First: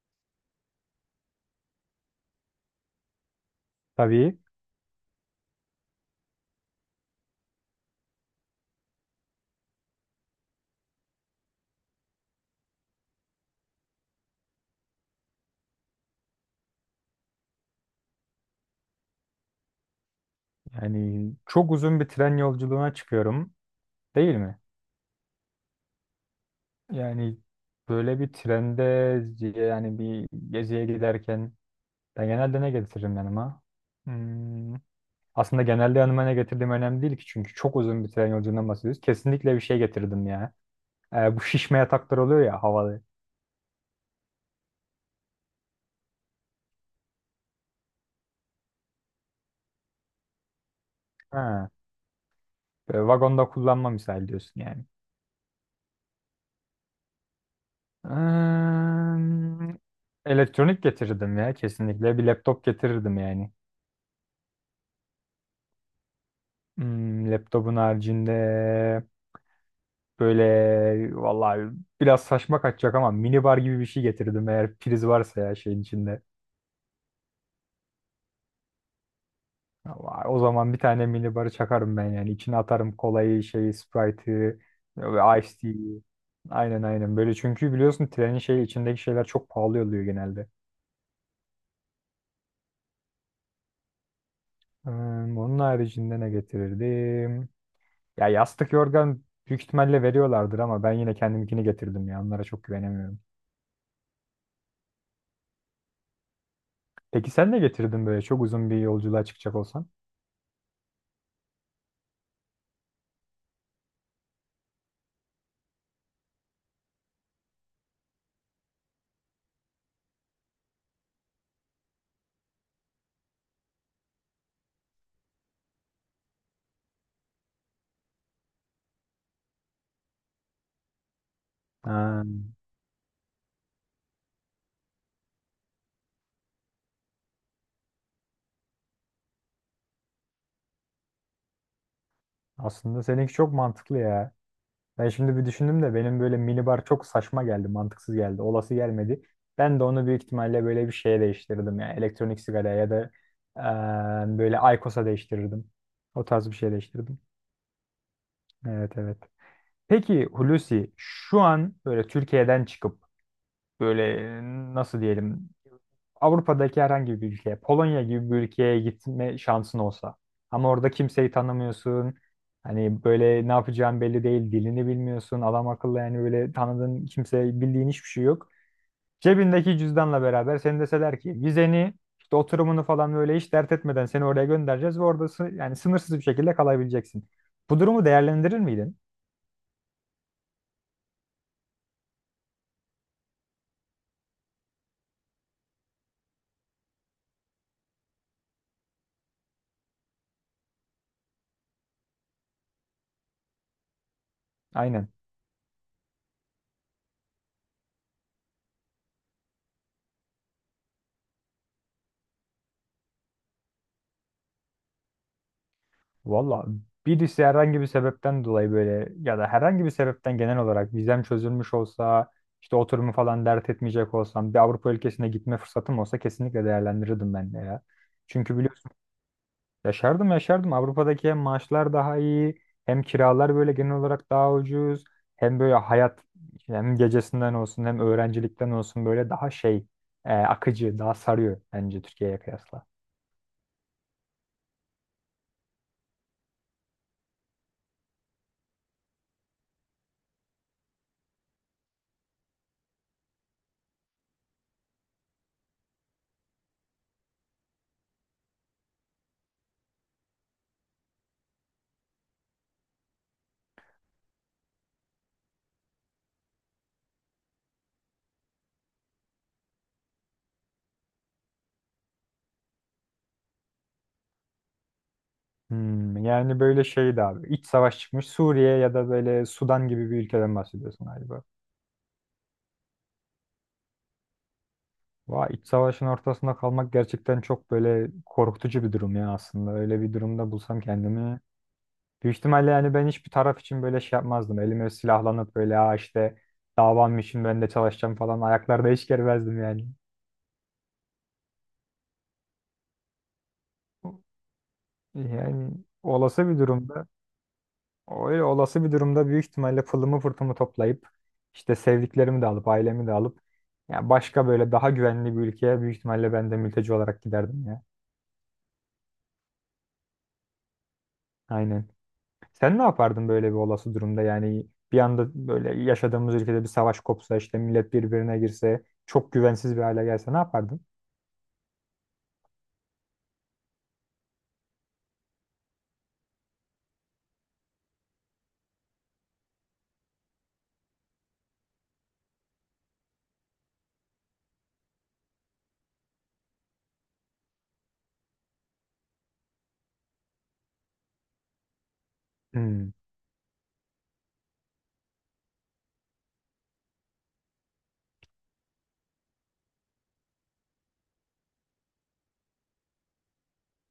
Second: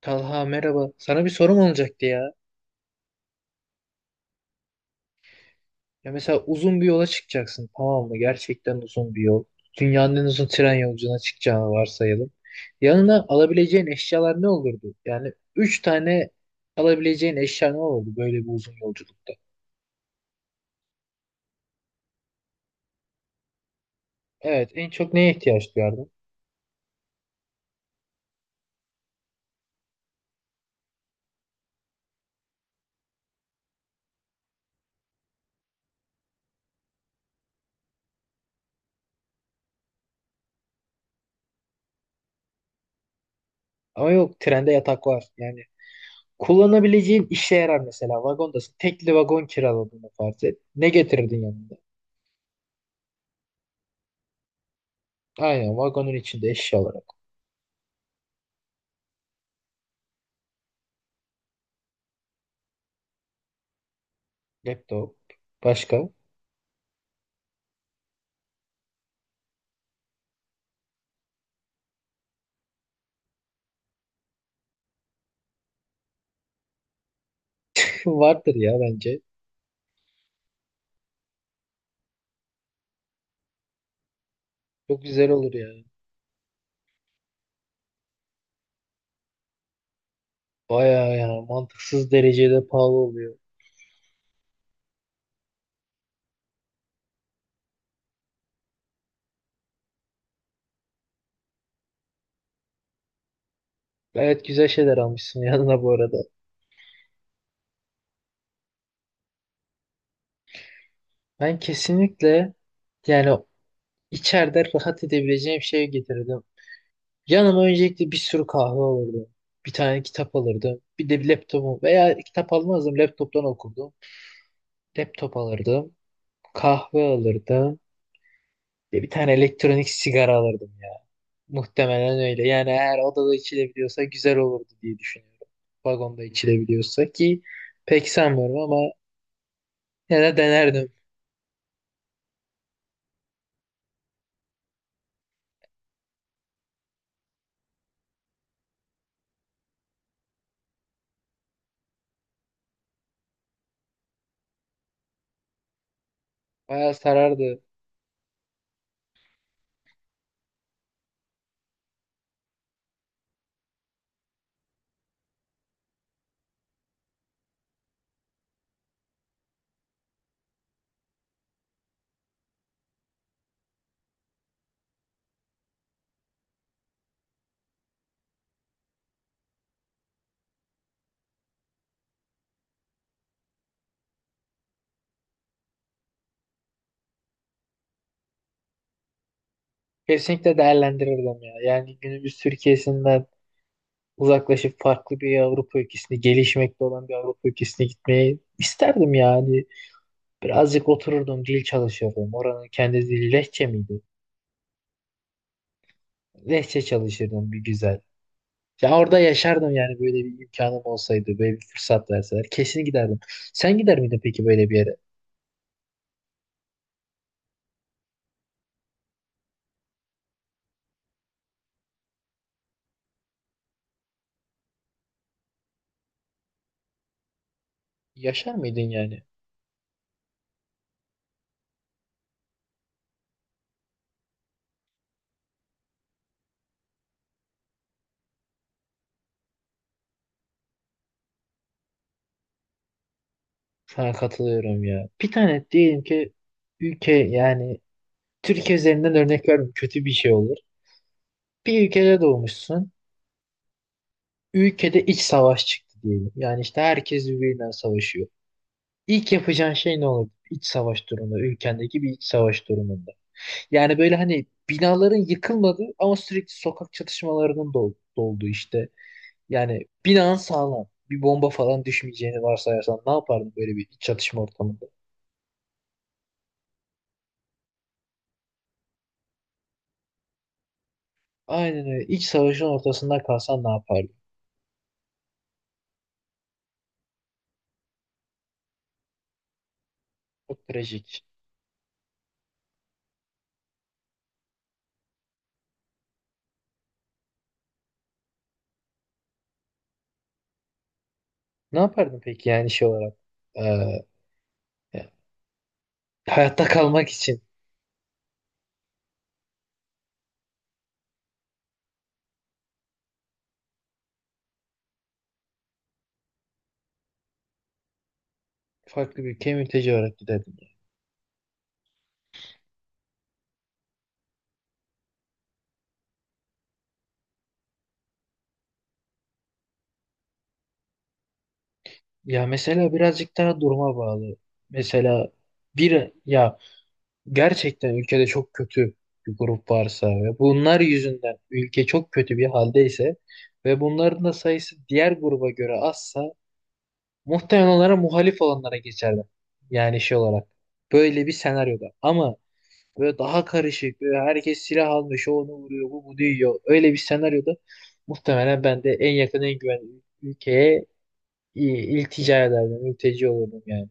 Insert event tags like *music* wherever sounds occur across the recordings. Talha merhaba. Sana bir sorum olacaktı ya. Tabii. Ya mesela uzun bir yola çıkacaksın tamam mı? Gerçekten uzun bir yol. Dünyanın en uzun tren yolculuğuna çıkacağını varsayalım. Yanına alabileceğin eşyalar ne olurdu? Yani üç tane alabileceğin eşya ne olurdu böyle bir uzun yolculukta? Yani çok uzun bir tren yolculuğuna çıkıyorum, değil mi? Evet, en çok neye ihtiyaç duyardın? Yani böyle bir trende, yani bir geziye giderken ben genelde ne getiririm yanıma? Hmm, aslında genelde yanıma ne getirdiğim önemli değil ki, çünkü çok uzun bir tren yolculuğundan bahsediyoruz. Kesinlikle bir şey getirdim ya. Bu şişme yataklar oluyor ya, havalı. Ama yok, trende yatak var. Yani kullanabileceğin işe yarar mesela. Vagondasın. Tekli vagon kiraladığını farz et. Ne getirirdin Ha, yanında? böyle vagonda kullanma misal diyorsun yani. Aynen, vagonun içinde eşya olarak. Hmm, elektronik getirdim ya, kesinlikle bir laptop getirirdim yani. Laptop. Başka? Hmm, laptopun haricinde böyle vallahi biraz saçma kaçacak ama minibar gibi bir şey getirdim eğer priz varsa ya şeyin içinde. Vardır ya bence. Ama o zaman bir tane minibarı çakarım ben yani. İçine atarım kolayı, şeyi, Sprite'ı Çok güzel ve Ice olur yani. Tea'yi. Aynen aynen, böyle çünkü biliyorsun trenin şey içindeki şeyler çok pahalı oluyor genelde. Bayağı yani, mantıksız derecede pahalı oluyor. Hmm, onun haricinde ne getirirdim? Ya yastık yorgan büyük ihtimalle veriyorlardır ama ben yine kendimkini getirdim ya, onlara çok güvenemiyorum. Gayet güzel şeyler almışsın *laughs* yanına bu arada. Peki sen ne getirdin böyle çok uzun bir yolculuğa çıkacak olsan? Ben kesinlikle yani içeride rahat edebileceğim şey getirdim. Yanıma öncelikle bir sürü kahve alırdım. Bir tane kitap alırdım. Bir de bir laptopu veya kitap almazdım. Laptoptan okurdum. Laptop alırdım. Kahve alırdım ve bir tane elektronik sigara alırdım. Muhtemelen Ha, öyle. Yani eğer odada içilebiliyorsa güzel olurdu diye düşünüyorum. Vagonda içilebiliyorsa ki pek sanmıyorum ama yine denerdim. aslında seninki çok mantıklı ya. Ben şimdi bir düşündüm de benim böyle minibar çok saçma geldi, mantıksız geldi, olası gelmedi. Ben de onu büyük ihtimalle böyle bir şeye değiştirirdim, yani elektronik sigaraya ya da böyle aykosa değiştirirdim. O tarz bir şey Bayağı değiştirirdim. sarardı. Evet, evet. Peki Hulusi, şu an böyle Türkiye'den çıkıp böyle, nasıl diyelim, Avrupa'daki herhangi bir ülkeye, Polonya gibi bir ülkeye gitme şansın olsa. Ama orada kimseyi tanımıyorsun. Hani böyle ne yapacağın belli değil, dilini bilmiyorsun. Adam akıllı yani, böyle tanıdığın kimse, bildiğin hiçbir şey yok. Cebindeki cüzdanla beraber seni deseler ki vizeni, işte oturumunu falan böyle hiç dert etmeden seni oraya göndereceğiz ve orada yani sınırsız bir şekilde kalabileceksin. Bu durumu değerlendirir miydin? Kesinlikle değerlendirirdim ya. Yani günümüz Türkiye'sinden uzaklaşıp farklı bir Avrupa ülkesine, gelişmekte olan bir Avrupa ülkesine gitmeyi isterdim yani. Birazcık otururdum, dil çalışırdım. Oranın kendi dili Lehçe miydi? Aynen. Lehçe çalışırdım bir güzel. Ya orada yaşardım yani, böyle bir imkanım olsaydı, böyle bir fırsat verseler. Kesin giderdim. Sen gider miydin peki böyle bir yere? Valla, birisi herhangi bir sebepten dolayı böyle ya da herhangi bir sebepten genel olarak vizem çözülmüş olsa, işte oturumu falan dert etmeyecek olsam, bir Avrupa ülkesine gitme fırsatım olsa kesinlikle değerlendirirdim ben de ya. Yaşar Çünkü mıydın biliyorsun, yani? yaşardım yaşardım. Avrupa'daki hem maaşlar daha iyi, hem kiralar böyle genel olarak daha ucuz, hem böyle hayat, hem gecesinden olsun hem öğrencilikten olsun böyle daha şey, akıcı, daha sarıyor bence Türkiye'ye kıyasla. Sana katılıyorum ya. Bir tane diyelim ki ülke, yani Türkiye üzerinden örnek vermem kötü bir şey olur. Bir ülkede doğmuşsun. Ülkede iç savaş çıktı diyelim. Yani işte herkes birbirinden savaşıyor. İlk yapacağın şey ne olur? İç savaş durumunda, ülkendeki bir iç savaş durumunda. Yani böyle hani binaların yıkılmadığı ama sürekli sokak çatışmalarının da olduğu işte. Yani binan sağlam. Bir bomba falan düşmeyeceğini varsayarsan ne yapardın böyle bir iç çatışma ortamında? Hmm, yani böyle şeydi abi. İç savaş çıkmış Suriye ya da böyle Sudan gibi bir ülkeden bahsediyorsun galiba. Aynen öyle. İç savaşın ortasında kalsan ne yapardın? Vay, iç savaşın ortasında kalmak gerçekten çok böyle korkutucu bir durum ya aslında. Öyle bir durumda Çok bulsam trajik. kendimi. Büyük ihtimalle yani ben hiçbir taraf için böyle şey yapmazdım. Elime silahlanıp böyle, ha işte davam için ben de çalışacağım falan ayaklarda hiç germezdim yani. Ne yapardın peki yani şey olarak? Ee, ya, Yani olası bir hayatta durumda, kalmak için öyle olası bir durumda büyük ihtimalle pılımı pırtımı toplayıp, işte sevdiklerimi de alıp, ailemi de alıp, ya başka böyle daha güvenli bir ülkeye büyük ihtimalle ben de mülteci olarak giderdim ya. farklı bir ülkeye mülteci olarak giderdin. Aynen. Sen ne yapardın böyle bir olası durumda? Yani bir anda böyle yaşadığımız ülkede bir savaş kopsa, işte millet birbirine girse, çok güvensiz bir hale gelse ne yapardın? Ya mesela birazcık daha duruma bağlı. Mesela bir ya, gerçekten ülkede çok kötü bir grup varsa ve bunlar yüzünden ülke çok kötü bir haldeyse ve bunların da sayısı diğer gruba göre azsa, muhtemelen onlara, muhalif olanlara geçerdim. Yani şey olarak. Böyle bir senaryoda. Ama Hmm. böyle daha karışık. Böyle herkes silah almış. O onu vuruyor. Bu bunu yiyor. Öyle bir senaryoda muhtemelen ben de en yakın en güvenli ülkeye i- iltica ederdim. Mülteci olurdum yani.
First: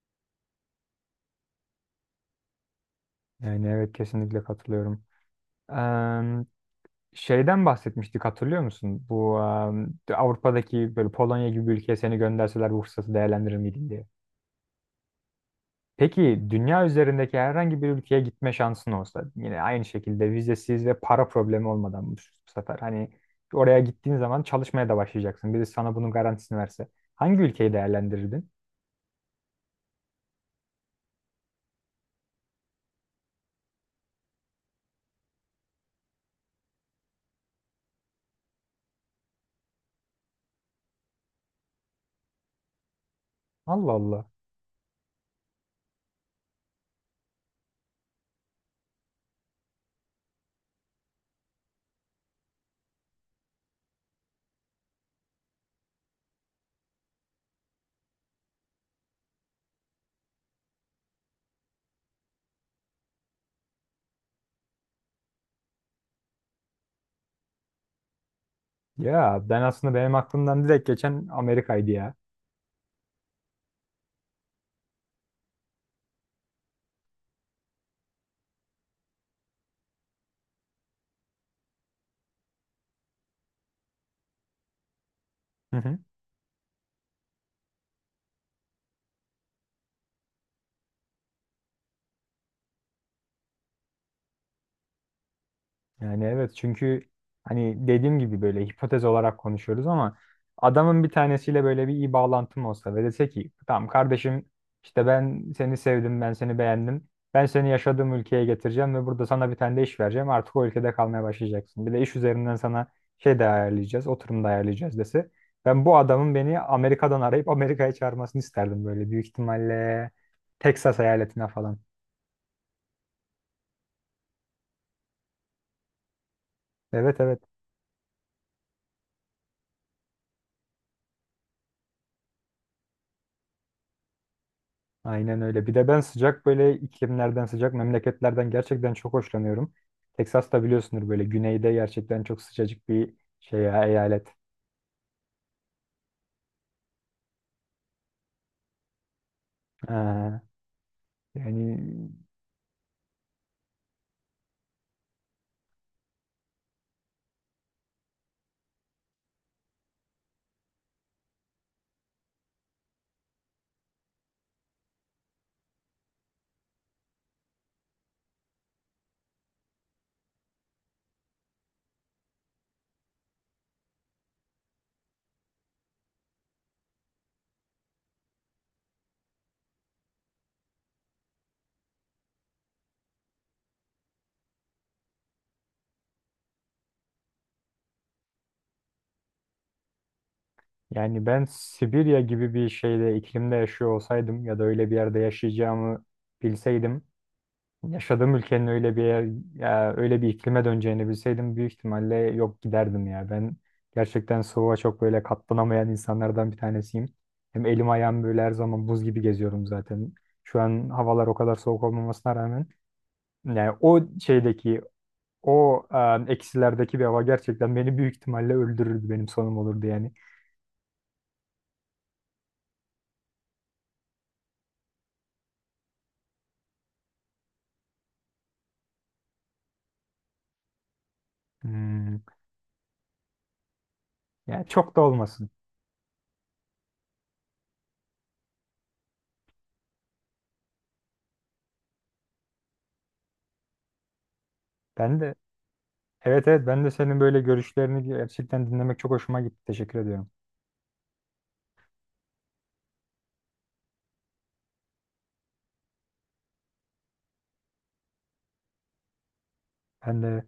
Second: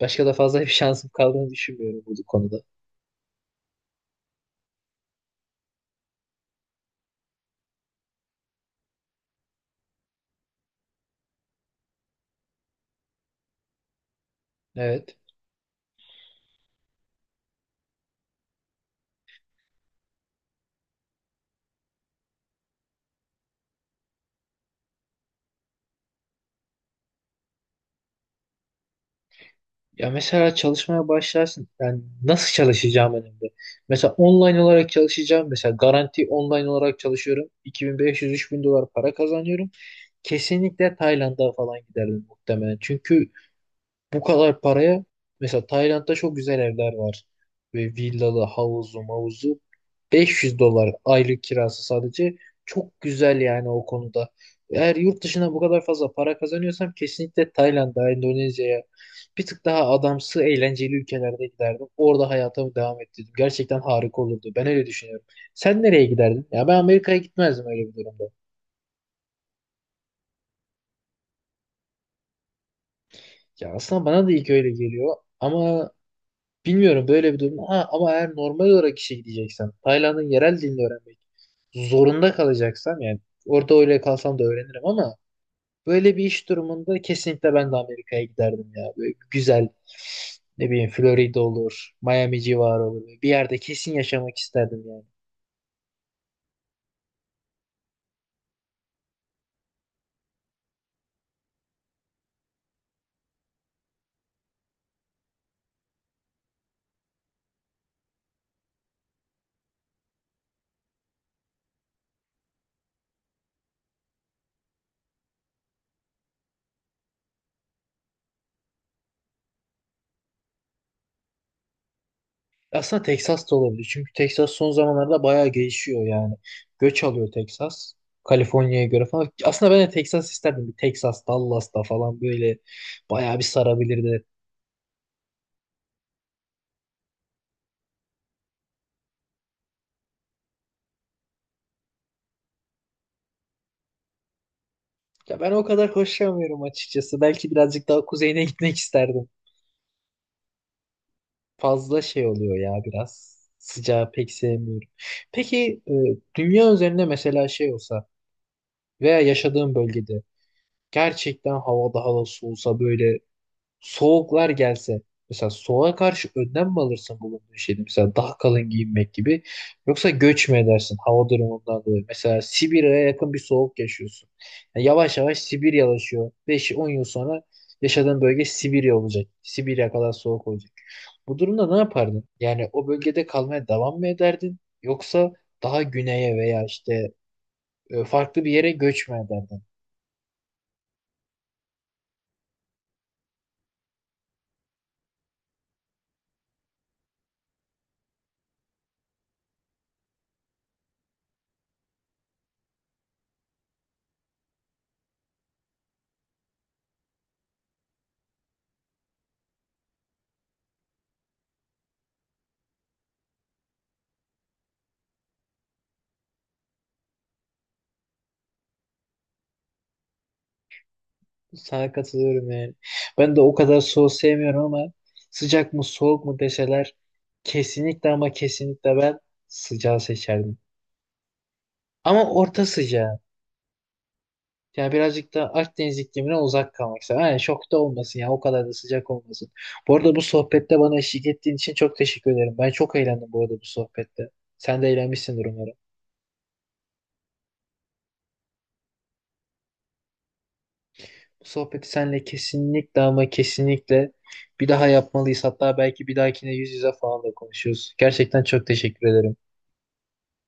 Başka da fazla bir *laughs* şansım kaldığını düşünmüyorum bu konuda. Yani evet, kesinlikle katılıyorum. Em, Şeyden bahsetmiştik, hatırlıyor musun? Bu Avrupa'daki böyle Polonya gibi bir ülkeye seni gönderseler bu fırsatı değerlendirir miydin diye. Evet. Peki dünya üzerindeki herhangi bir ülkeye gitme şansın olsa, yine aynı şekilde vizesiz ve para problemi olmadan, bu bu sefer hani oraya gittiğin zaman çalışmaya da başlayacaksın. Birisi sana bunun garantisini verse, hangi ülkeyi değerlendirirdin? Ya mesela çalışmaya başlarsın. Yani nasıl çalışacağım önemli. Mesela online olarak çalışacağım. Mesela garanti online olarak çalışıyorum. 2500-3000 dolar para kazanıyorum. Kesinlikle Tayland'a falan giderdim muhtemelen. Çünkü Allah bu Allah. kadar paraya, mesela Tayland'da çok güzel evler var. Ve villalı, havuzlu, mavuzlu. 500 dolar aylık kirası sadece. Çok güzel yani o konuda. Eğer yurt dışına bu kadar fazla para kazanıyorsam kesinlikle Tayland'a, Endonezya'ya, bir tık daha adamsı, eğlenceli ülkelerde giderdim. Orada hayatımı devam ettirdim. Gerçekten harika olurdu. Ben öyle düşünüyorum. Sen nereye giderdin? Ya ben Amerika'ya gitmezdim öyle bir durumda. Ya ben aslında, benim aklımdan direkt geçen Amerika'ydı ya. Ya aslında bana da ilk öyle geliyor ama bilmiyorum böyle bir durum. Ha, ama eğer normal olarak işe gideceksen, Tayland'ın yerel dilini öğrenmek zorunda kalacaksam yani, orada öyle kalsam da öğrenirim ama *laughs* böyle bir iş durumunda kesinlikle ben de Amerika'ya giderdim ya. Böyle güzel, ne bileyim, Florida olur, Miami civarı olur. Bir yerde kesin yaşamak isterdim yani. Yani evet, çünkü hani dediğim gibi böyle hipotez olarak konuşuyoruz ama adamın bir tanesiyle böyle bir iyi bağlantım olsa ve dese ki tamam kardeşim, işte ben seni sevdim, ben seni beğendim, ben seni yaşadığım ülkeye getireceğim ve burada sana bir tane de iş vereceğim, artık o ülkede kalmaya başlayacaksın, bir de iş üzerinden sana şey de ayarlayacağız, oturum da ayarlayacağız dese, ben bu adamın beni Amerika'dan arayıp Amerika'ya çağırmasını isterdim böyle büyük ihtimalle. Texas eyaletine falan. Aslında Texas da olabilir. Çünkü Texas son zamanlarda bayağı gelişiyor yani. Göç Evet, alıyor evet. Texas. Kaliforniya'ya göre falan. Aslında ben de Texas isterdim. Bir Texas, Dallas'ta falan böyle bayağı bir sarabilirdi. Aynen öyle. Bir de ben sıcak böyle iklimlerden, sıcak memleketlerden gerçekten çok hoşlanıyorum. Texas da biliyorsundur böyle güneyde, gerçekten çok sıcacık bir şey ya, eyalet. Ya ben o kadar hoşlanmıyorum açıkçası. Belki birazcık daha kuzeyine gitmek isterdim. Ee, Yani, Fazla şey oluyor ya biraz. Sıcağı pek sevmiyorum. Peki dünya üzerinde mesela şey olsa veya yaşadığım bölgede gerçekten hava daha da soğusa, böyle soğuklar gelse, mesela soğuğa karşı önlem mi alırsın bulunduğun şeyde, mesela daha kalın giyinmek gibi, yoksa göç mü edersin hava durumundan dolayı? Mesela Sibirya'ya yakın bir soğuk yaşıyorsun. Yani yavaş yavaş Sibiryalaşıyor, 5-10 yıl sonra yaşadığın bölge Sibirya olacak, Sibirya kadar soğuk olacak. Bu durumda ne yapardın yani? O bölgede kalmaya devam mı ederdin, yoksa daha güneye veya işte farklı bir yere göç mü ederdin? yani ben Sibirya gibi bir şeyde, iklimde yaşıyor olsaydım ya da öyle bir yerde yaşayacağımı bilseydim, yaşadığım ülkenin öyle bir yer, ya öyle bir iklime döneceğini bilseydim büyük ihtimalle yok, giderdim ya. Ben gerçekten soğuğa çok böyle katlanamayan insanlardan bir tanesiyim. Hem elim ayağım böyle her zaman buz gibi, geziyorum zaten. Şu an havalar o kadar soğuk olmamasına rağmen, yani o şeydeki o, eksilerdeki bir hava gerçekten beni büyük ihtimalle öldürürdü. Benim sonum olurdu yani. Sana katılıyorum yani. Ben de o kadar soğuk sevmiyorum ama sıcak mı soğuk mu deseler, kesinlikle ama kesinlikle ben sıcağı seçerdim. Hmm, Ama orta sıcağı. yani Yani çok da birazcık olmasın. da Akdeniz iklimine uzak kalmak istedim. Yani çok da olmasın ya, o kadar da sıcak olmasın. Bu arada bu sohbette bana eşlik ettiğin için çok teşekkür ederim. Ben çok eğlendim bu arada bu sohbette. Sen de Ben de, eğlenmişsindir umarım. evet evet, ben de senin böyle görüşlerini gerçekten dinlemek çok hoşuma gitti. Teşekkür ediyorum. Bu sohbeti seninle kesinlikle ama kesinlikle bir daha yapmalıyız. Hatta belki bir dahakine yüz yüze falan da konuşuyoruz. Gerçekten çok teşekkür ederim. Ben de